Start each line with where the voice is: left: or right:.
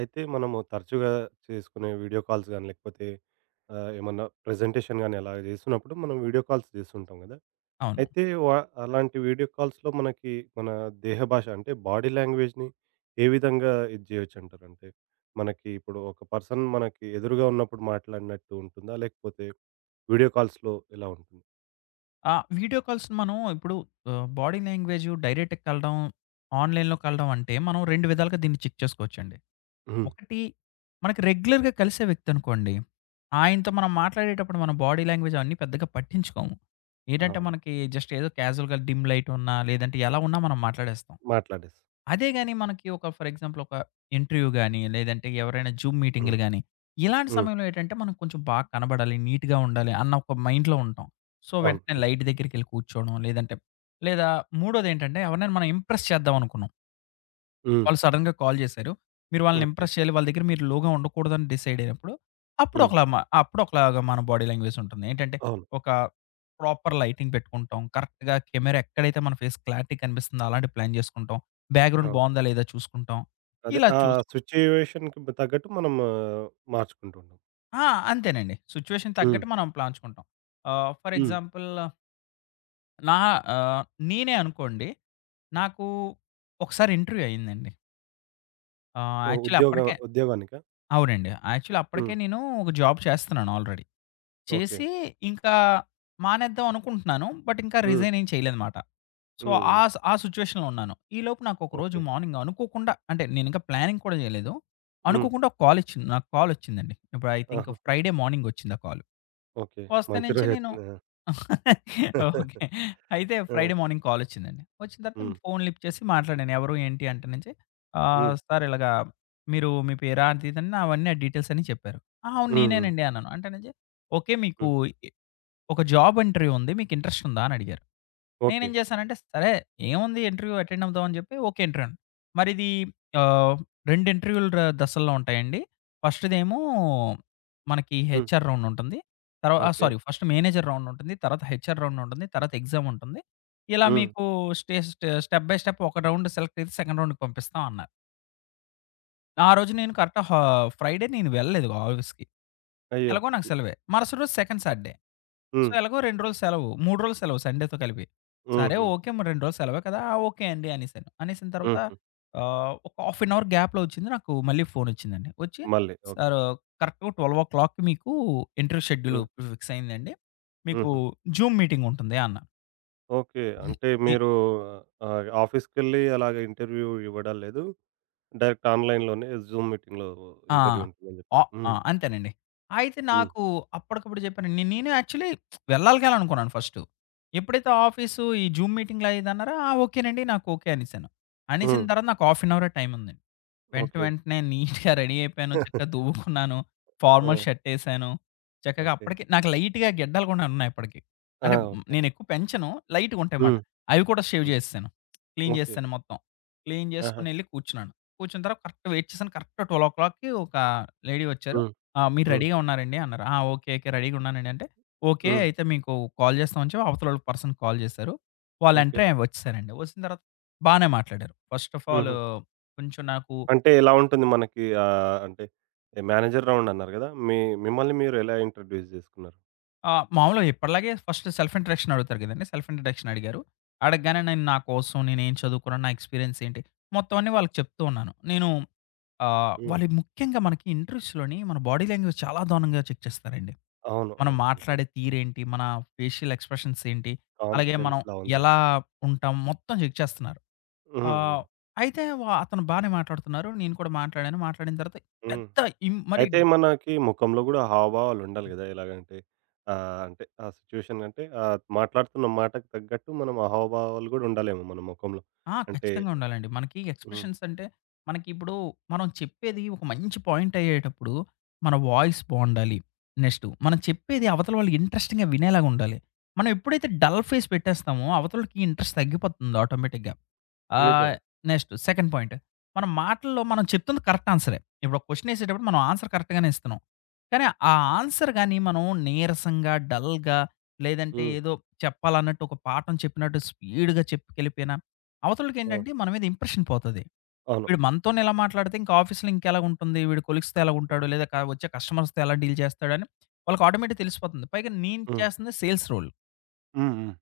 right: అయితే మనము తరచుగా చేసుకునే వీడియో కాల్స్ గానీ, లేకపోతే ఏమన్నా ప్రెజెంటేషన్ గానీ అలాగ జేస్తున్నప్పుడు మనం వీడియో కాల్స్ జేస్తుంటాం గదా!
left: అవును.
right: అయితే వా అలాంటి వీడియో కాల్స్‌లో మనకి మన దేహ భాష అంటే బాడీ లాంగ్వేజ్‌ని ఏ విధంగా ఇది జేయొచ్చంటారు? అంటే మనకి ఇప్పుడు ఒక పర్సన్ మనకి ఎదురుగా ఉన్నప్పుడు మాట్లాడినట్టు ఉంటుందా? లేకపోతే వీడియో కాల్స్‌లో ఎలా ఉంటుంది?
left: వీడియో కాల్స్ మనం ఇప్పుడు బాడీ లాంగ్వేజు డైరెక్ట్‌గా కలడం, ఆన్‌లైన్‌లో కలడం అంటే మనం 2 విధాలుగా దీన్ని చెక్ చేసుకోవచ్చండి.
right: హ్మ్.
left: ఒకటి మనకి రెగ్యులర్‌గా కలిసే వ్యక్తి అనుకోండి. ఆయనతో మనం మాట్లాడేటప్పుడు మన బాడీ లాంగ్వేజ్ అవన్నీ పెద్దగా పట్టించుకోము. ఏంటంటే
right: అవును.
left: మనకి జస్ట్ ఏదో క్యాజువల్‌గా డిమ్ లైట్ ఉన్నా లేదంటే ఎలా ఉన్నా మనం మాట్లాడేస్తాం.
right: మాట్లాడేసి.
left: అదే గాని మనకి ఒక ఫర్ ఎగ్జాంపుల్ ఒక ఇంటర్వ్యూ గాని, లేదంటే ఎవరైనా జూమ్ మీటింగ్‌లు
right: హ్మ్.
left: గాని, ఇలాంటి
right: హ్మ్.
left: సమయంలో ఏంటంటే మనం కొంచెం బాగా కనబడాలి, నీట్‌గా ఉండాలి అన్న ఒక మైండ్‌లో ఉంటాం. సో,
right: అవును.
left: వెంటనే
right: నిజం.
left: లైట్ దగ్గరికెళ్లి కూర్చోవడం. లేదంటే లేదా మూడోదేంటంటే ఎవరినైనా మనం ఇంప్రెస్ చేద్దాం అనుకున్నాం.
right: హ్మ్.
left: వాళ్ళు సడెన్‌గా కాల్ చేశారు. మీరు వాళ్ళని
right: ఓకే.
left: ఇంప్రెస్ చేయాలి. వాళ్ళ దగ్గర మీరు లోగా ఉండకూడదని డిసైడ్ అయినప్పుడు, అప్పుడు
right: హ్మ్.
left: ఒకలా మ అప్పుడు ఒకలాగా మన బాడీ లాంగ్వేజ్ ఉంటుంది. ఏంటంటే
right: అవును.
left: ఒక ప్రాపర్ లైటింగ్ పెట్టుకుంటాం. కరెక్ట్‌గా కెమెరా ఎక్కడైతే మన ఫేస్ క్లారిటీ కనిపిస్తుందో అలాంటి ప్లాన్ చేసుకుంటాం. బ్యాక్‌గ్రౌండ్
right: అవును.
left: బావుందా లేదా చూసుకుంటాం.
right: అదే.
left: ఇలా
right: ఆ
left: చూసుకుంటాం.
right: సిట్యుయేషన్‌కి తగ్గట్టు మనం మార్చుకుంటూ ఉంటాం.
left: ఆ! అంతేనండి. సిట్యుయేషన్
right: హ్మ్.
left: తగ్గట్టు మనం ప్లాన్ చుకుంటాం. For
right: hmm.
left: ఎగ్జాంపుల్ నా ఆహ్, నేనే అనుకోండి. నాకు ఒకసారి ఇంటర్వ్యూ అయిందండి. యాక్చువల్లీ
right: ఉద్యోగ
left: అప్పటికే
right: ఉద్యోగానికా?
left: అవునండి. యాక్చువల్లీ అప్పటికే
right: హ్మ్.
left: నేను ఒక జాబ్ చేస్తున్నాను ఆల్రెడీ.
right: ఓకే.
left: చేసి ఇంకా మానేద్దాం అనుకుంటున్నాను. బట్ ఇంకా
right: హ్మ్.
left: రిజైన్ ఏం చేయలేదన్నమాట. సో,
right: హ్మ్. హ్మ్.
left: ఆ సిట్యుయేషన్‌లో ఉన్నాను. ఈలోపు నాకు ఒకరోజు
right: ఓకే.
left: మార్నింగ్ అనుకోకుండా అంటే నేను ఇంకా ప్లానింగ్ కూడా చేయలేదు.
right: హ్మ్.
left: అనుకోకుండా ఒక కాల్ ఇచ్చింది. నాకు కాల్ వచ్చిందండి. ఇప్పుడు ఐ థింక్
right: ఆహా!
left: ఫ్రైడే మార్నింగ్ వచ్చింది ఆ కాల్.
right: ఓకే.
left: వస్తే
right: మంచి
left: నుంచి నేను
right: రోజొచ్చింది. ఆ!
left: ఓకే. అయితే
right: ఆ!
left: ఫ్రైడే మార్నింగ్ కాలొచ్చిందండి. వచ్చిన తర్వాత నేను
right: హ్మ్.
left: ఫోన్ లిఫ్ట్ చేసి మాట్లాడాను. ఎవరు ఏంటి అంటే నుంచి
right: హ్మ్.
left: సార్ ఇలాగా మీరు మీ పేరా అది ఇది అని అవన్నీ డీటెయిల్స్ అన్నీ చెప్పారు. అవును
right: హ్మ్. హ్మ్.
left: నేనేనండి అన్నాను. అంటే నుంచి ఓకే మీకు
right: హ్మ్.
left: ఒక జాబ్ ఇంటర్వ్యూ ఉంది. మీకు ఇంట్రెస్ట్ ఉందా? అని అడిగారు.
right: ఓకే.
left: నేనేం చేశానంటే, సరే ఏముంది ఇంటర్వ్యూ అటెండ్ అవుదాం అని చెప్పి ఓకే ఇంటర్వ్యూ‌ని. మరి ఇది ఆహ్, 2 ఇంటర్వ్యూ‌లు ర దశల్లో ఉంటాయండి. ఫస్ట్‌దేమో మనకి
right: హ్మ్.
left: హెచ్ఆర్ రౌండ్ ఉంటుంది. ఆ!
right: Okay.
left: Sorry, first manager round ఉంటుంది. తర్వాత హెచ్ఆర్ రౌండ్ ఉంటుంది. తర్వాత ఎగ్జామ్ ఉంటుంది. ఇలా
right: హ్మ్.
left: మీకు stay stay step by step ఒక రౌండ్ సెలెక్ట్ అయితే సెకండ్ రౌండ్‌కి పంపిస్తాం అన్నారు. ఆ రోజు నేను కరెక్ట్ హా ఫ్రైడే నేను వెళ్ళలేదు ఆఫీస్‌కి.
right: అయ్యో!
left: ఎలాగో నాకు సెలవే. మరుసటి రోజు సెకండ్ సాటర్‌డే. సో,
right: హ్మ్.
left: ఎలాగో 2 రోజులు సెలవు. 3 రోజులు సెలవు సండేతో కలిపి. సరే
right: హుహు.
left: ఓకే. మరి 2 రోజులు సెలవే కదా! ఆ! ఓకే అండి అనేసాను. అనేసిన తర్వాత
right: హుహు.
left: ఒక హాఫ్ అన్ అవర్ గ్యాప్‌లో వచ్చింది నాకు మళ్ళీ ఫోనొచ్చిందండి. వచ్చి
right: మళ్ళీ. ఓకే.
left: సారు కరెక్ట్‌గా 12:00కి మీకు ఇంటర్వ్యూ షెడ్యూల్
right: హ్మ్.
left: ఫిక్స్ అయిందండి. మీకు
right: హుహు.
left: జూమ్ మీటింగ్ ఉంటుంది
right: ఓకే. అంటే
left: అన్నారు.
right: మీరు ఆఫీస్‌కెళ్ళి అలాగే ఇంటర్వ్యూ ఇవ్వడాల్లేదు? డైరెక్ట్ ఆన్‌లైన్‌లోనే జూమ్ మీటింగ్‌లో
left: ఆ!
right: ఇంటర్వ్యూ ఉంటుందని
left: ఆ!
right: జెప్పారు.
left: ఆ!
right: హ్మ్.
left: అంతేనండి. అయితే
right: హ్మ్.
left: నాకు అప్పటికప్పుడు చెప్పాను. నేను యాక్చువల్లీ వెళ్ళాలిగాలనుకున్నాను ఫస్టు. ఎప్పుడైతే ఆఫీసు ఈ జూమ్ మీటింగ్‌లో అయ్యేదన్నారో, ఓకేనండి. నాకు ఓకే అనేసాను. అనేసిన
right: హ్మ్.
left: తర్వాత నాకు హాఫ్ అన్ అవరే టైమ్ ఉందండి.
right: ఓకే.
left: వెంటనే నీట్‌గా రెడీ అయిపోయాను. చక్కగా దువ్వుకున్నాను.
right: ఆ!
left: ఫార్మల్ షర్ట్ ఎసాను. చక్కగా
right: ఓకే.
left: అప్పటికి నాకు లైట్‌గా గిడ్డలు కూడా ఉన్నాయి అప్పటికి.
right: ఆ!
left: అంటే
right: ఓకే.
left: నేను ఎక్కువ పెంచను. లైట్‌గా ఉంటాయన్నమాట.
right: హ్మ్.
left: అవి కూడా షేవ్
right: హ్మ్.
left: చేసేసాను. Clean
right: okay.
left: చేసేసాను మొత్తం. క్లీన్
right: ఆహా!
left: చేసుకొని ఎళ్లి కూర్చున్నాను. కూర్చున్న తర్వాత కరెక్ట్ వెయిట్ చేశాను. కరెక్ట్ 12:00కి ఒక లేడీ వచ్చారు.
right: హ్మ్.
left: "మీరు
right: హ్మ్.
left: రెడీగా ఉన్నారండి?" అన్నారు. "ఆ! ఓకే. ఓకే. రెడీగా ఉన్నానండి" అంటే, "ఓకే.
right: హ్మ్.
left: అయితే మీకు కాల్ చేస్తామని" చెప్పి అవతలోళ్ళ పర్సన్‌కి కాల్ చేశారు. వాళ్ళు ఎంటర్
right: ఓకే.
left: అయ్యి వచ్చేసారండి. వచ్చిన తర్వాత బానే మాట్లాడారు. ఫస్ట్ ఆఫ్ ఆల్
right: హుహు.
left: కొంచెం నాకు
right: అంటే ఎలా ఉంటుంది మనకి అంటే మేనేజర్ రౌండ్ అన్నారు గదా! మిమ్మల్ని మీరు ఎలా ఇంట్రొడ్యూస్ జేసుకున్నారు?
left: మామూలుగా ఎప్పటిలాగే ఫస్ట్ సెల్ఫ్ ఇంట్రడక్షన్ అడుగుతారు కదండీ! సెల్ఫ్ ఇంట్రడక్షన్ అడిగారు. అడగగానే నేను నా కోసం, నేనేం చదువుకున్నాను, నా ఎక్స్‌పీరియన్స్ ఏంటి, మొత్తం అన్నీ వాళ్ళకి చెప్తూ ఉన్నాను.
right: హ్మ్.
left: వాళ్ళు ముఖ్యంగా మనకి ఇంటర్వ్యూస్‌లోని మన బాడీ లాంగ్వేజ్ చాలా దారుణంగా చెక్ చేస్తారండి.
right: అవును.
left: మనం
right: అవును. నిజమే.
left: మాట్లాడే తీరేంటి? మన ఫేషియల్ ఎక్స్‌ప్రెషన్స్ ఏంటి? అలాగే మనం
right: కాన్ఫిడెన్స్‌లా ఉంది.
left: ఎలా ఉంటాం? మొత్తం చెక్ చేస్తున్నారు.
right: హ్మ్. హ్మ్.
left: ఆహ్, అయితే అతను బానే మాట్లాడుతున్నారు. నేను కూడా మాట్లాడాను. మాట్లాడిన తర్వాత
right: హ్మ్.
left: పెద్ద ఇం మరి
right: అయితే మనకి ముఖంలో గూడా హావభావాలు ఉండాలి గదా! ఎలాగంటే అంటే ఆ సిట్యుయేషన్ అంటే మాట్లాడుతున్న మాటకు తగ్గట్టు మనం ఆ హావభావాలు గూడా ఉండాలేమో మన ముఖంలో.
left: ఆ!
right: అంటే
left: ఖచ్చితంగా ఉండాలండి. మనకి
right: హ్మ్.
left: ఎక్స్‌ప్రెషన్స్ అంటే, మనకిప్పుడు మనం చెప్పేది ఒక మంచి పాయింట్ అయ్యేటప్పుడు, మన వాయిస్ బావుండాలి. నెక్స్ట్ మనం చెప్పేది అవతల వాళ్ళు ఇంట్రెస్టింగ్‌గా వినేలాగా ఉండాలి. మనం ఎప్పుడైతే డల్ ఫేస్ పెట్టేస్తామో, అవతలోళ్ళకి ఇంట్రెస్ట్ తగ్గిపోతుంది ఆటోమేటిక్‌గా. ఆహ్,
right: నిజంగా.
left: Next second point. మన మాటల్లో మనం చెప్తుంది కరెక్ట్ ఆన్సరే. ఇప్పుడు ఒక క్వెషన్ ఏసేటప్పుడు మనం ఆన్సర్ కరెక్ట్‌గానే ఇస్తున్నాం. కానీ ఆ ఆన్సర్ గాని మనం నీరసంగా, డల్‌గా లేదంటే
right: హ్మ్.
left: ఏదో చెప్పాలన్నట్టు ఒక పాఠం చెప్పినట్టు స్పీడ్‌గా చెప్పుకెళ్ళిపోయిన
right: ఆ!
left: అవతలోళ్ళకేంటంటే మన మీద ఇంప్రెషన్ పోతది.
right: అవును.
left: వీడు మనతోనే ఇలా మాట్లాడితే ఇంకా ఆఫీస్‌లో ఇంకెలాగుంటుంది? వీడు కొలీగ్స్‌తో ఎలాగుంటాడు? లేదా వచ్చే కస్టమర్స్‌తో ఎలా డీల్ చేస్తాడని వాళ్ళకి ఆటోమేటిక్ తెలిసిపోతుంది. పైగా నేను
right: హ్మ్.
left: చేస్తుంది సేల్స్ రోల్.
right: హ్మ్. హ్మ్.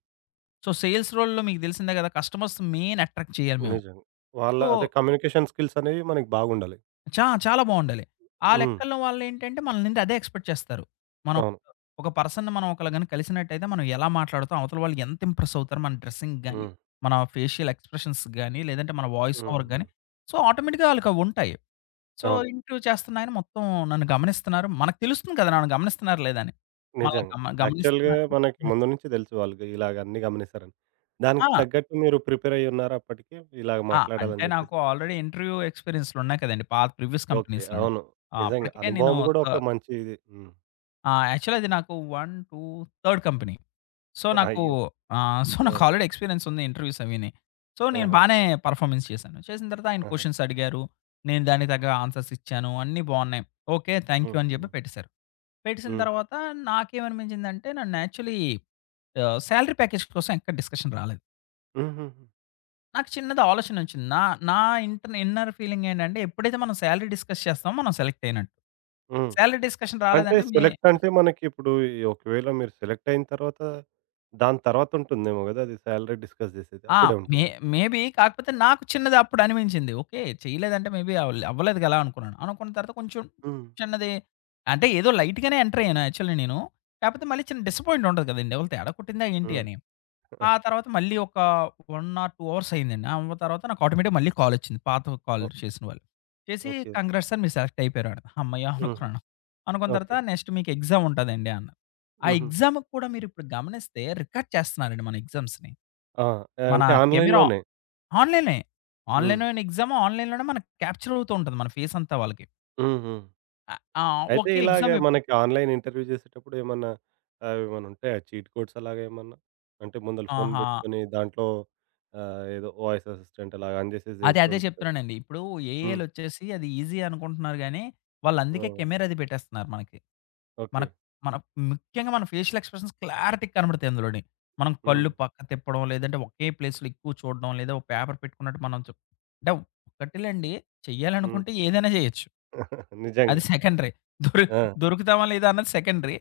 left: సో, సేల్స్ రోల్‌లో మీకు తెలిసిందే కదా! కస్టమర్స్ మెయిన్ అట్రాక్ట్ చేయాలి మేము.
right: నిజంగా. వాళ్ళ
left: సో,
right: అదే కమ్యూనికేషన్ స్కిల్స్ అనేవి మనకి బాగుండాలి.
left: చాలా బావుండాలి. ఆ
right: హ్మ్.
left: లెక్కలో వాళ్ళేంటంటే మన నుండి అదే ఎక్స్‌పెక్ట్ చేస్తారు. మనం
right: అవును.
left: ఒక పర్సన్‌ని మనం ఒకళ్ళ గాని కలిసినట్టయితే మనం ఎలా మాట్లాడుతాం? అవతల వాళ్ళు ఎంత ఇంప్రెస్ అవుతారు? మన డ్రెస్సింగ్ గాని,
right: హ్మ్.
left: మన ఫేషియల్ ఎక్స్‌ప్రెషన్స్ గాని, లేదంటే మన వాయిస్
right: హ్మ్.
left: ఓవర్ గాని.
right: హ్మ్.
left: సో, ఆటోమేటిక్‌గా ఆళ్ళకవుంటాయి. సో,
right: అవును.
left: ఇంటర్వ్యూ చేస్తున్నాయన మొత్తం నన్ను గమనిస్తున్నారు. మనకు తెలుస్తుంది కదా! నన్ను గమనిస్తున్నారా లేదా అని. మనల్ని
right: నిజంగా.
left: గమ
right: యాక్చువల్‌గా
left: గమనిస్తున్నారు.
right: మనకి
left: హ్మ్.
right: ముందు నుంచి తెలుసు వాళ్ళు ఇలాగ అన్నీ గమనిస్తారని.
left: ఆ!
right: దానికి తగ్గట్టు మీరు ప్రిపేర్ అయ్యి ఉన్నారా అప్పటికే? ఇలాగ
left: ఆ! అంటే
right: మాట్లాడాలని
left: నాకు
right: జెప్పేసి?
left: ఆల్రెడీ ఇంటర్వ్యూ ఎక్స్‌పీరియన్స్‌లున్నాయి కదండీ! పాత ప్రీవియస్
right: ఓకే.
left: కంపెనీస్‌లోని.
right: అవును. నిజంగా.
left: అప్పటికే నేను
right: అనుభవం గూడా
left: త
right: ఒక మంచి ఇది. హ్మ్.
left: యాక్చువల్లీ అది నాకు 1, 2, థర్డ్ కంపెనీ. సో, నాకు
right: అయ్యో! ఆ!
left: నాకు ఆల్రెడీ ఎక్స్‌పీరియన్స్ ఉంది ఇంటర్‌వ్యూస్ అవిని. సో, నేను
right: ఆహా!
left: బానే పర్‌ఫార్మెన్స్ చేశాను. చేసిన తర్వాత ఆయన
right: ఆహా!
left: క్వెషన్స్ అడిగారు. నేను దానికి తగ్గ ఆన్సర్స్ ఇచ్చాను. అన్నీ బావున్నాయి. ఓకే. థాంక్ యూ
right: హ్మ్.
left: అని చెప్పి
right: హ్మ్.
left: పెట్టేశారు. పెట్టేసిన
right: హ్మ్.
left: తర్వాత నాకేమనిపించిందంటే నన్ను యాక్చువల్లీ సాలరీ ప్యాకేజ్ కోసం ఎక్కడ డిస్కషన్ రాలేదు.
right: హుహుహు.
left: నాకు చిన్నది ఆలోచన వచ్చింది. నా నా ఇన్నర్ ఫీలింగ్ ఏంటంటే ఎప్పుడైతే మనం సాలరీ డిస్కస్ చేస్తామో మనం సెలెక్ట్ అయినట్టు.
right: హ్మ్.
left: సాలరీ డిస్కషన్
right: అంటే
left: రాలేదంటే మే
right: సెలెక్ట్ అంటే మనకిప్పుడు ఈ ఒకవేళ మీరు సెలెక్ట్ అయిన తర్వాత దాని తర్వాత ఉంటుందేమో గదా! అది సాలరీ డిస్కస్ జేసేది.
left: ఆ!
right: అప్పుడే
left: మే
right: ఉంటుందా?
left: మేబీ కాకపోతే నాకు చిన్నది అప్పుడు అనిపించింది. ఓకే. చేయలేదంటే మేబీ అవ్వలేదు కదా! అనుకున్నాను. అనుకున్న తర్వాత కొంచెం
right: హ్మ్.
left: చిన్నది అంటే ఏదో లైట్‌గానే ఎంటర్ అయ్యాను యాక్చువల్లీ నేను. కాకపోతే మళ్ళీ చిన్న డిసప్పాయింట్ ఉంటది కదండీ! ఎవళ తేడా కొట్టిందా ఏంటి
right: హ్మ్.
left: అని. ఆ తర్వాత మళ్ళీ ఒక 1 ఆర్ 2 అవర్స్ అయిందండి. ఆ తర్వాత నాకు ఆటోమేటిక్‌గా మళ్ళీ కాల్ వచ్చింది. పాత కాల్
right: ఓ
left: చేసిన వాళ్ళు. చేసి
right: ఓకే.
left: "కంగ్రాట్స్ సార్ మీరు సెలెక్ట్ అయిపోయారు" అన్నారు. హమ్మయ్య!
right: హుహు.
left: అనుకున్నాను. అనుకున్న
right: ఓకే.
left: తర్వాత నెక్స్ట్ మీకు ఎగ్జామ్ ఉంటదండి అన్నారు. ఆ
right: హుహు.
left: ఎగ్జామ్‌కి కూడా మీరు ఇప్పుడు గమనిస్తే రికార్డ్ చేస్తున్నారండి మన ఎగ్జామ్స్‌ని.
right: ఆ!
left: మన
right: అంటే
left: కెమెరా
right: ఆన్‌లైన్‌లోనే.
left: ఆన్‌లైనే.
right: హ్మ్.
left: ఆన్‌లైన్‌లో అయిన ఎగ్జామ్ ఆన్‌లైన్‌లోనే మనకు క్యాప్చర్ అవుతూ ఉంటుంది మన ఫేస్ అంతా వాళ్ళకి.
right: హ్మ్. హ్మ్.
left: ఆహ్, ఆ!
right: అయితే
left: ఒకే
right: ఇలాగ
left: ఎగ్జామ్ ఎప్పుడు
right: మనకి ఆన్‌లైన్ ఇంటర్వ్యూ చేసేటప్పుడు ఏమన్నా ఏమన్నా ఉంటాయా చీట్ కోడ్స్ అలాగా ఏమన్నా? అంటే ముందల ఫోన్
left: ఆహా!
right: పెట్టుకొని దాంట్లో ఏదో వాయిస్ అసిస్టెంట్ అలాగా ఆన్ చేసేసి చేస్తూ
left: అదే
right: ఉంటారు.
left: చెప్తున్నానండి. ఇప్పుడు
right: హ్మ్.
left: ఏఐ‌లొచ్చేసి అది ఈజీ అనుకుంటున్నారు గానీ, వాళ్ళు
right: ఆ!
left: అందుకే కెమెరా అది పెట్టేస్తున్నారు మనకి. మన
right: ఓకే.
left: మన ముఖ్యంగా మన ఫేషియల్ ఎక్స్‌ప్రెషన్స్ క్లారిటీగా కనబడతాయి అందులోని. మనం
right: హ్మ్.
left: కళ్ళు పక్క తిప్పడం, లేదంటే ఒకే ప్లేస్‌లో ఎక్కువ చూడడం, లేదా ఒక పేపర్ పెట్టుకున్నట్టు మనం చు అంటే ఒకటిలండి,
right: హ్మ్.
left: చెయ్యాలనుకుంటే ఏదైనా చేయొచ్చు. అది
right: నిజంగా.
left: సెకండరీ. దొరి
right: ఆ!
left: దొరుకుతామా లేదా అన్నది సెకండరీ.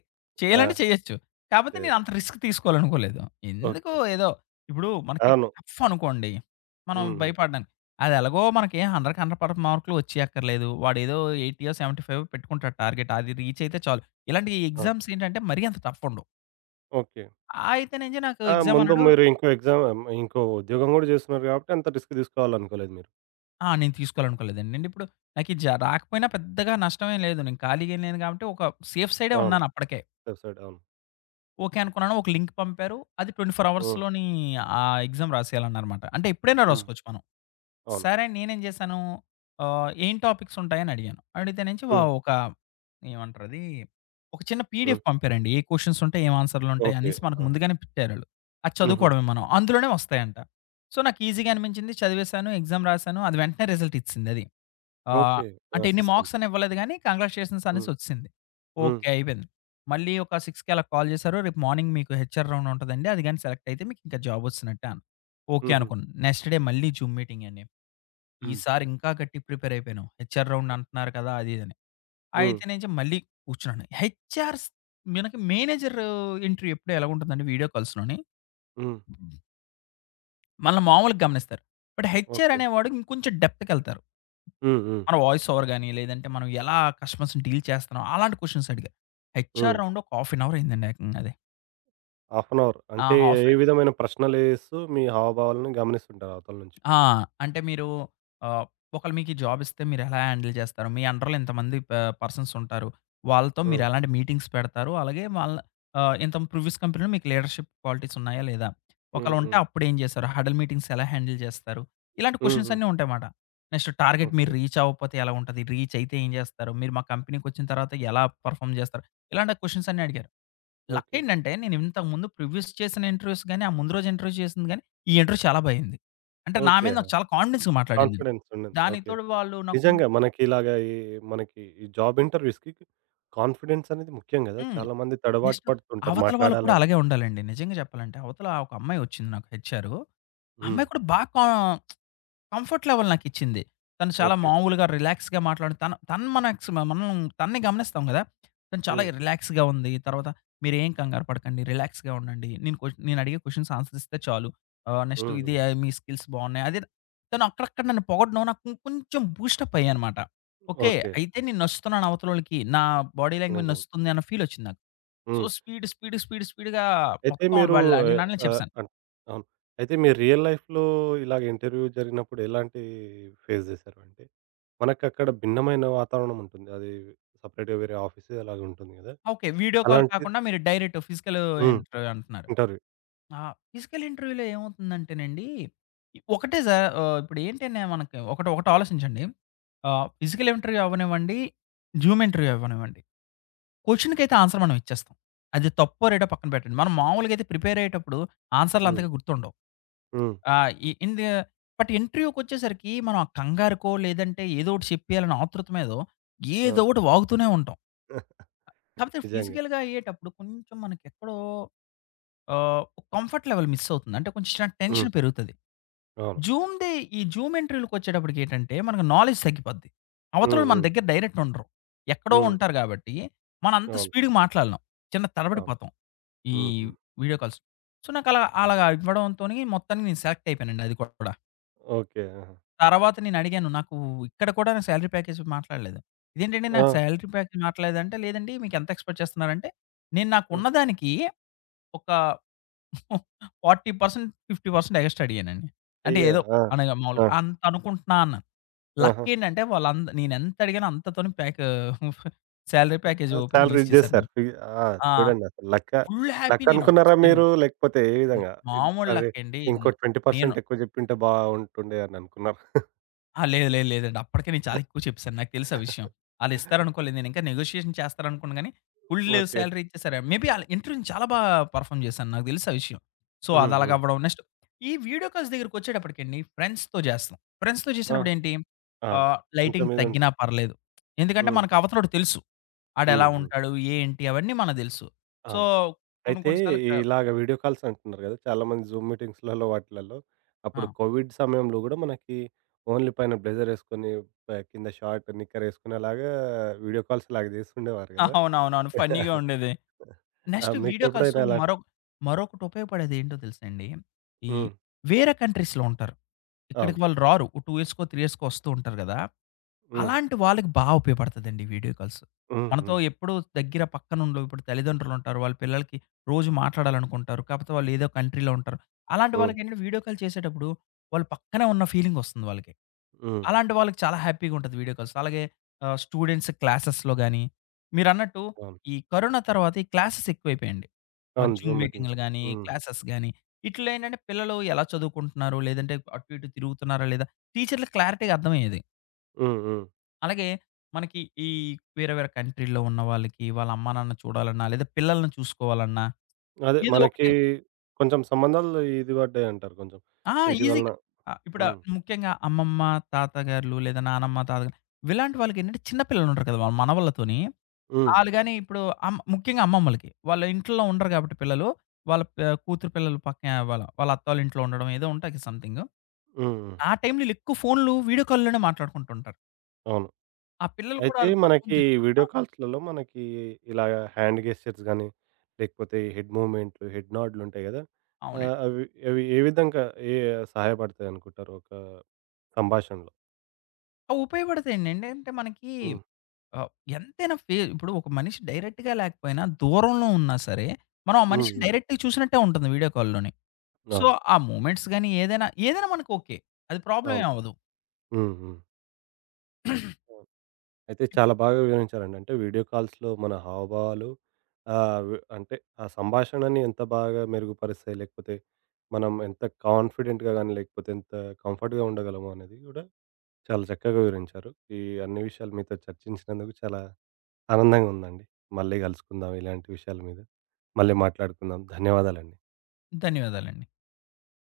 right: ఆ!
left: చేయాలంటే చేయొచ్చు. కాపోతే
right: చే
left: నేనంత రిస్క్ తీసుకోవాలనుకోలేదు. ఎందుకో
right: ఓకే.
left: ఏదో ఇప్పుడు మనకి
right: అవును.
left: టఫ్ అనుకోండి. మనం
right: హ్మ్. హ్మ్.
left: భయపడ్డానికి. అదెలాగో మనకేం 100కి 100 మార్కులు వచ్చేయక్కర్లేదు. వాడేదో 80 75 పెట్టుకుంటాడు టార్గెట్. అది రీచ్ అయితే చాలు. ఇలాంటి
right: ఆ!
left: ఎగ్జామ్స్ ఏంటంటే మరీ అంత టఫ్ ఉండవు.
right: ఓకే.
left: అయితే నుంచి నాకు
right: ఆ!
left: ఎగ్జామ్
right: ముందు
left: అన్నాడు
right: మీరు ఇంకో ఎగ్జామ్ ఇంకో ఉద్యోగం కూడా చేస్తున్నారు కాబట్టి అంత రిస్క్ తీసుకోవాలనుకోలేదు మీరు.
left: ఆ! నేను తీసుకోవాలనుకోలేదండి. నేనిప్పుడు నాకు ఇది జ రాకపోయినా పెద్దగా నష్టమేం లేదు. నేను ఖాళీగా ఏం లేను కాబట్టి ఒక సేఫ్ సైడే
right: అవును.
left: ఉన్నానప్పటికే.
right: వెబ్‌సైట్ అవును.
left: ఓకే అనుకున్నాను. ఒక లింక్ పంపారు. అది 24
right: హ్మ్.
left: అవర్స్‌లోని ఆ ఎగ్జామ్ రాసేయాలన్నారన్నమాట. అంటే ఎప్పుడైనా
right: హ్మ్.
left: రాసుకోవచ్చు మనం.
right: అవును.
left: సరే అని నేనేం జేశాను, ఏం టాపిక్స్ ఉంటాయని అడిగాను. అడిగితే నుంచి
right: హ్మ్.
left: ఒక ఏమంటారది, ఒక చిన్న
right: హ్మ్.
left: పీడీఎఫ్ పంపారండి. ఏ క్వెషన్స్ ఉంటాయి, ఏం ఆన్సర్‌లు ఉంటాయి
right: ఓకే.
left: అనేసి మనకు
right: ఆ!
left: ముందుగానే పెట్టారాళ్ళు. అది
right: హుహు.
left: చదువుకోవడమే మనం. అందులోనే వస్తాయంట. సో, నాకు ఈజీగా అనిపించింది. చదివేశాను, ఎగ్జామ్ రాసాను. అది వెంటనే రిజల్ట్ ఇచ్చేసిందది. ఆహ్,
right: ఓకే.
left: అంటే
right: ఆ!
left: ఎన్ని
right: సిస్టమ్.
left: మార్క్స్ అని ఇవ్వలేదు గానీ, కంగ్రాచ్యులేషన్స్
right: హ్మ్.
left: అనేసొచ్చేసింది.
right: హ్మ్.
left: ఓకే. అయిపోయింది. మళ్ళీ ఒక 6కి అలా కాల్ చేశారు. రేపు మార్నింగ్ మీకు హెచ్ఆర్ రౌండ్ ఉంటదండి. అది గాని సెలెక్ట్ అయితే మీకు ఇంకా జాబ్ వచ్చినట్టే అన్నారు. ఓకే
right: హుహు.
left: అనుకున్నాను. నెక్స్ట్ డే మళ్ళీ జూమ్ మీటింగ్ అండి.
right: హ్మ్.
left: ఈసారి ఇంకా గట్టిగా ప్రిపేర్ అయిపోయాను. హెచ్ఆర్ రౌండ్ అంటున్నారు కదా! అది ఇదని.
right: హ్మ్.
left: అయితే నుంచి మళ్ళీ కూర్చున్నాను. హెచ్ఆర్స్ మనకి మేనేజర్ ఇంటర్వ్యూ ఎప్పుడూ ఎలాగుంటుందంటే వీడియో కాల్స్‌లోని,
right: హ్మ్.
left: మనల్ని మామూలుగా గమనిస్తారు. But HR
right: okay.
left: అనేవాడు ఇంకొంచెం డెప్త్‌కెళ్తారు.
right: హ్మ్. హ్మ్.
left: మన వాయిస్ ఓవర్ గాని, లేదంటే మనం ఎలా కస్టమర్స్‌ని డీల్ చేస్తున్నాం అలాంటి క్వెషన్స్ అడిగా. హెచ్ఆర్
right: హ్మ్.
left: రౌండ్ ఒక హాఫ్ అన్ అవర్ అయిందండి ఏకంగా అది.
right: Half an hour.
left: ఆ!
right: అంటే
left: హాఫ్
right: ఏ విధమైన ప్రశ్నలేస్తూ మీ హావభావాలను గమనిస్తుంటారు అవతల నుంచి.
left: ఆ! అంటే మీరు ఆహ్, ఒకళ్ళు మీకీ జాబిస్తే మీరెలా హ్యాండిల్ చేస్తారు? మీ అండర్‌లో ఇంతమంది పర్సన్స్ ఉంటారు. వాళ్ళతో
right: హ్మ్.
left: మీరెలాంటి మీటింగ్స్ పెడతారు? అలాగే వాళ్ళ ఇంత ప్రీవియస్ కంపెనీలో మీకు లీడర్‌షిప్ క్వాలిటీస్ ఉన్నాయా? లేదా? ఒకవేళ
right: హ్మ్.
left: ఉంటే
right: హ్మ్.
left: అప్పుడేం చేశారు? హడల్ మీటింగ్స్ ఎలా హ్యాండిల్ చేస్తారు? ఇలాంటి క్వెషన్స్
right: హుహు.
left: అన్నీ ఉంటాయన్నమాట. నెక్స్ట్ టార్గెట్ మీరు
right: ఓకే.
left: రీచ్ అవ్వకపోతే ఎలా ఉంటది? రీచ్ అయితే ఏం చేస్తారు? మీరు మా కంపెనీకొచ్చిన తర్వాత ఎలా పెర్ఫార్మ్ చేస్తారు? ఇలాంటి క్వెషన్స్ అన్నీ అడిగారు. Luck
right: okay.
left: ఏంటంటే, నేను ఇంతకుముందు ప్రివ్యూస్ చేసిన ఇంటర్వ్యూస్ గాని, ఆ ముందు రోజు ఇంటర్వ్యూ చేసింది గాని, ఈ ఇంటర్వ్యూ చాలా బా అయింది. అంటే నా మీద
right: ఓకే.
left: నాకు చాలా కాన్ఫిడెన్స్‌గా మాట్లాడాను నేను.
right: కాన్ఫిడెన్స్ ఉండింది.
left: దానికి
right: ఓకే.
left: తోడు వాళ్ళు నాకు కొంచెం
right: నిజంగా మనకి ఇలాగ ఈ మనకి ఈ జాబ్ ఇంటర్వ్యూస్‌కి కాన్ఫిడెన్స్ అనేది ముఖ్యం గదా!
left: హ్మ్.
right: చాలా మంది తడబాటు
left: నెక్స్ట్
right: పడుతుంటారు
left: అవతల వాళ్ళు కూడా
right: మాట్లాడాలంటే
left: అలాగే
right: కూడా.
left: ఉండాలండి. నిజంగా చెప్పాలంటే, అవతల ఒక అమ్మాయి వచ్చింది నాకు హెచ్ఆరు. ఆ
right: హ్మ్.
left: అమ్మాయి కూడా బా కా కంఫర్ట్ లెవెల్ నాకిచ్చింది. తను చాలా
right: ఓకే.
left: మామూలుగా రిలాక్స్‌గా మాట్లాడి తను మనక్స్ మనం తనని గమనిస్తాం గదా! తను చాలా
right: హ్మ్.
left: రిలాక్స్‌గా ఉంది. తర్వాత మీరేం కంగారు పడకండి. రిలాక్స్‌గా ఉండండి. నేను అడిగే క్వెషన్స్ ఆన్సర్స్ ఇస్తే చాలు. నెక్స్ట్
right: హ్మ్. హ్మ్.
left: మీ స్కిల్స్ బావున్నాయి. అది తను అక్కడక్కడ నన్ను పొగడడం నాకు కొంచెం బూస్టప్ అయ్యానమాట. ఓకే.
right: ఓకే.
left: అయితే నేను నచ్చుతున్నాను అవతలోళ్ళకి. నా బాడీ లాంగ్వేజ్
right: నిజంగా.
left: నచ్చుతుంది అన్న ఫీల్ వచ్చింది నాకు. సో,
right: హ్మ్.
left: స్పీడ్, స్పీడ్, స్పీడ్, స్పీడ్‌గా
right: అయితే
left: మొత్తం
right: మీరు
left: వాళ్ళు
right: ఆహ్,
left: అడిగినన్ని
right: ఆహ్,
left: చెప్పేసాను.
right: అన్ అవును. అయితే మీరు రియల్ లైఫ్‌లో ఇలాగ ఇంటర్వ్యూ జరిగినప్పుడు ఎలాంటి ఫేస్ చేశారు? అంటే మనకక్కడ భిన్నమైన వాతావరణం ఉంటుంది. అది సెపరేట్‌గా వేరే ఆఫీసు అలాగే ఉంటుంది గదా!
left: ఓకే. వీడియో కాల్
right: అలాంటి
left: కాకుండా మీరు డైరెక్ట్ ఫిజికల్
right: హ్మ్.
left: ఇంటర్వ్యూ అంటున్నారు.
right: ఇంటర్వ్యూ.
left: ఆ! ఫిజికల్ ఇంటర్వ్యూలో ఏమవుతుందంటేనండి, ఒకటే సార్ ఇప్పుడు ఏంటనే మనకి ఒకటి ఒకటి ఆలోచించండి. ఫిజికల్ ఇంటర్వ్యూ అవ్వనివ్వండి, జూమ్ ఇంటర్వ్యూ అవ్వనివ్వండి, క్వెషన్‌కైతే ఆన్సర్ మనం ఇచ్చేస్తాం. అది తప్పో రైటో పక్కన పెట్టండి. మనం మామూలుగా అయితే ప్రిపేర్ అయ్యేటప్పుడు ఆన్సర్‌లు
right: హ్మ్.
left: అంతగా గుర్తుండవు.
right: హ్మ్.
left: ఆహ్, ఇ ఇన్ ద బట్ ఇంటర్వ్యూకొచ్చేసరికి మనం ఆ కంగారుకో, లేదంటే ఏదో ఒకటి చెప్పేయాలనే ఆతృత మీదో ఏదో
right: ఆ!
left: ఒకటి వాగుతూనే ఉంటాం. కాకపోతే
right: నిజంగా.
left: ఫిజికల్‌గా అయ్యేటప్పుడు కొంచెం మనకెక్కడో ఆహ్, కంఫర్ట్ లెవెల్ మిస్ అవుతుంది. అంటే కొంచెం
right: హ్మ్.
left: టెన్షన్ పెరుగుతది.
right: అవును.
left: జూమ్‌ది ఈ జూమ్ ఇంటర్వ్యూ‌లకొచ్చేటప్పటికి ఏంటంటే, మనకు నాలెడ్జ్ తగ్గిపోద్ది.
right: హ్మ్.
left: అవతలోళ్ళు మన
right: హ్మ్.
left: దగ్గర డైరెక్ట్ ఉండరు. ఎక్కడో
right: హ్మ్.
left: ఉంటారు గాబట్టి, మనం అంత
right: అవును.
left: స్పీడ్‌గా మాట్లాడలేం. చిన్న
right: అవును.
left: తడబడిపోతాం. ఈ
right: హ్మ్. హ్మ్.
left: Video calls. సో, నాకు అలా
right: అవును.
left: అలాగా ఇవ్వడంతోని మొత్తానికి నేను సెలెక్ట్ అయిపోయానండి అది కూడా.
right: ఓకే. ఆహా!
left: తర్వాత నేనడిగాను, ఇక్కడ కూడా నాకు సాలరీ ప్యాకేజ్ మాట్లాడలేదు. ఇదేంటండి
right: ఆ!
left: నాకు సాలరీ ప్యాకేజ్ మాట్లాడలేదంటే, లేదండి మీకెంత ఎక్స్‌పెక్ట్ చేస్తున్నారంటే, నేను
right: హ్మ్.
left: నాకున్నదానికి ఒక 40% 50% ఎగస్ట్రా అడిగానండి. అంటే
right: అయ్యో!
left: ఏదో
right: ఆ!
left: అనగా మామూలుగా
right: ఆ!
left: అంత అనుకుంటున్నా అన్నాను.
right: ఆహా!
left: లక్కేంటంటే నేనెంత అడిగానో అంతతోని సాలరీ ప్యాకేజ్
right: ఆ!
left: ఓపెన్
right: సాలరీ
left: రిలీజ్ చేశారు
right: ఇచ్చేసారు.
left: నాకు.
right: ఆ!
left: ఆ!
right: చూడండి అసలు లక్క,
left: ఫుల్ హ్యాపీ
right: లక్
left: నేను.
right: అనుకున్నారా
left: నేను
right: మీరు? లేకపోతే ఏ
left: హ్మ్.
right: విధంగా?
left: మామూలు
right: అరే!
left: లక్కేండి.
right: ఇంకో
left: న్ నేను
right: 20% ఎక్కువ జెప్పింటే బావుంటుండే అని అనుకున్నారా?
left: ఆ! లేదు లేదు లేదండి. అప్పటికే నేను చాలా ఎక్కువ చెప్పేసాను. నాకు తెలుసు ఆ విషయం. ఆళ్ళిస్తారనుకోలేదు. నేనింకా నెగోషియేషన్ చేస్తారనుకున్నా గానీ, ఫుల్
right: ఓకే.
left: సాలరీ ఇచ్చేసారు. మేబీ ఆళ్ళ ఇంటర్వ్యూని చాలా బా పర్ఫార్మ్ చేశాను. నాకు తెలుసు ఆ విషయం. సో,
right: హ్మ్. హ్మ్.
left: అదలాగవ్వడం. నెక్స్ట్ ఈ వీడియో కాల్స్ దగ్గరికొచ్చేటప్పటికండి ఫ్రెండ్స్‌తో చేస్తాం. ఫ్రెండ్స్‌తో
right: ఆ!
left: చేసినప్పుడేంటి
right: అవును. కొంచెం
left: లైటింగ్ తగ్గినా
right: ఇదుంటుంది.
left: పర్లేదు. ఎందుకంటే
right: హ్మ్.
left: మనకు అవతలోడికి తెలుసు. ఆడెలా
right: హ్మ్. హ్మ్.
left: ఉంటాడు? ఏంటి? అవన్నీ మనకు తెలుసు. సో,
right: అవును.
left: కొన్ని
right: అయితే
left: కొన్ని సార్లు క
right: ఇలాగ వీడియో కాల్స్ అంటున్నారు గదా! చాలామంది జూమ్ మీటింగ్స్‌లలో వాటిలలో అప్పుడు
left: ఆ!
right: కోవిడ్ సమయంలో గూడా మనకి ఓన్లీ పైన బ్లేజర్ యేసుకొని, కింద షార్ట్, నిక్కర్ యేసుకునేలాగా వీడియో కాల్స్ ఇలాగ జేస్తుండేవారు గదా!
left: అవునవునవును. ఫన్నీగా ఉండేది.
right: ఆ!
left: నెక్స్ట్ వీడియో కాల్స్
right: మీకెప్పుడైనా అలా
left: మరో మరొకటి ఉపయోగపడేది ఏంటో తెలుసా అండి? ఈ
right: హ్మ్.
left: వేరే కంట్రీస్‌లో ఉంటారు. ఇక్కడికి
right: అవును.
left: వాళ్ళు రారు. ఓ 2 ఇయర్స్‌కో, 3 ఇయర్స్‌కో వస్తూ ఉంటారు కదా!
right: హ్మ్.
left: అలాంటి వాళ్ళకి బా ఉపయోగపడతదండి వీడియో కాల్స్.
right: హ్మ్.
left: మనతో
right: హ్మ్.
left: ఎప్పుడూ దగ్గర పక్కనుండవు. ఇప్పుడు తల్లిదండ్రులుంటారు. వాళ్ళ పిల్లలకి రోజు మాట్లాడాలనుకుంటారు. కాకపోతే వాళ్ళు ఏదో కంట్రీలో ఉంటారు. అలాంటి
right: హ్మ్.
left: వాళ్ళకేంటంటే వీడియో కాల్ చేసేటప్పుడు వాళ్ళు పక్కనే ఉన్న ఫీలింగొస్తుంది వాళ్ళకి.
right: హ్మ్.
left: అలాంటి వాళ్ళకి చాలా హ్యాపీగా ఉంటది వీడియో కాల్స్. అలాగే స్టూడెంట్స్ క్లాసెస్‌లో గాని, మీరన్నట్టు
right: అవును.
left: ఈ కరోనా తర్వాత ఈ క్లాసెస్ ఎక్కువైపోయాయండి. మరి
right: అవును.
left: జూమ్
right: జూమ్
left: మీటింగ్‌లు
right: మీటింగ్స్.
left: గాని,
right: హ్మ్.
left: క్లాసెస్ గాని, ఇట్లో ఏంటంటే పిల్లలు ఎలా చదువుకుంటున్నారు? లేదంటే అటు ఇటు తిరుగుతున్నారా లేదా? టీచర్‌లకి క్లారిటీగా అర్థమయ్యేది.
right: హ్మ్. హ్మ్.
left: అలాగే మనకి ఈ వేరే వేరే కంట్రీలో ఉన్న వాళ్ళకి వాళ్ళ అమ్మా నాన్న చూడాలన్నా, లేదా పిల్లల్ని చూసుకోవాలన్నా
right: అదే
left: ఏదో
right: మనకి
left: ఒకటి
right: కొంచెం సంబంధాలు ఇది పడ్డాయంటారు కొంచెం.
left: ఆ!
right: వీటి వలన.
left: ఈజీగా ఇప్పుడు ఆ
right: హ్మ్.
left: ముఖ్యంగా అమ్మమ్మ, తాతగారులు లేదా నానమ్మ, తాతగారు ఇలాంటి వాళ్ళకేంటంటే చిన్న పిల్లలుంటారు కదా! వాళ్ళ మనవళ్ళతోని
right: హ్మ్.
left: ఆళ్ళు గాని ఇప్పుడు ముఖ్యంగా అమ్మమ్మలకి. వాళ్ళ ఇంట్లో ఉండరు గాబట్టి పిల్లలు. వాళ్ళ ప కూతురు పిల్లలు పక్కన వాళ్ళ, వాళ్ళ అత్తోళ్ళ ఇంట్లో ఉండడం ఏదో ఉంటాది సంథింగ్.
right: హ్మ్. హ్మ్.
left: ఆ టైంలో ఈళ్ళెక్కువ ఫోన్‌లు వీడియో కాల్‌లోనే మాట్లాడుకుంటుంటారు.
right: అవును.
left: ఆ పిల్లలు కూడా
right: అయితే
left: అది పట్టుకొని
right: మనకి వీడియో
left: తిరుగుతుంటారు.
right: కాల్స్‌లలో మనకి ఇలాగ హ్యాండ్ గెస్చర్స్ గాని, లేకపోతే హెడ్ మూవ్‌మెంట్లు, హెడ్ నోడ్‌లుంటాయి గదా!
left: ఆ! అవునండి.
right: అవి అవి ఏ విధంగా ఏ సహాయపడతాయనుకుంటారు ఒక సంభాషణలో?
left: అవి ఉపయోగపడతాయండి. ఏంటంటే మనకి
right: హ్మ్.
left: ఆహ్, ఎంతైనా ఇప్పుడు ఒక మనిషి డైరెక్ట్‌గా లేకపోయినా దూరంలో ఉన్నా సరే, మనం ఆ
right: హ్మ్.
left: మనిషిని
right: హ్మ్.
left: డైరెక్ట్‌గా చూసినట్టే ఉంటుంది వీడియో కాల్‌లోని. సో,
right: అవును.
left: ఆ మూమెంట్స్ గాని ఏదైనా మనకు ఓకే. అది ప్రాబ్లమ్ ఏం
right: అవును.
left: అవ్వదు.
right: హ్మ్. హ్మ్. అవును. అయితే చాలా బాగా వివరించారండి. అంటే వీడియో కాల్స్‌లో మన హావభావాలు ఆహ్, వ్ అంటే ఆ సంభాషణని ఎంత బాగా మెరుగుపరుస్తాయి. లేకపోతే మనం ఎంత కాన్ఫిడెంట్‌గా గాని, లేకపోతే ఎంత కంఫర్ట్‌గా ఉండగలము అనేది గూడా చాలా చక్కగా వివరించారు. ఈ అన్ని విషయాలు మీతో చర్చించినందుకు చాలా ఆనందంగా ఉందండి. మళ్ళీ గలుసుకుందాం ఇలాంటి విషయాల మీద. మళ్ళీ మాట్లాడుకుందాం. ధన్యవాదాలండి.
left: ధన్యవాదాలండి.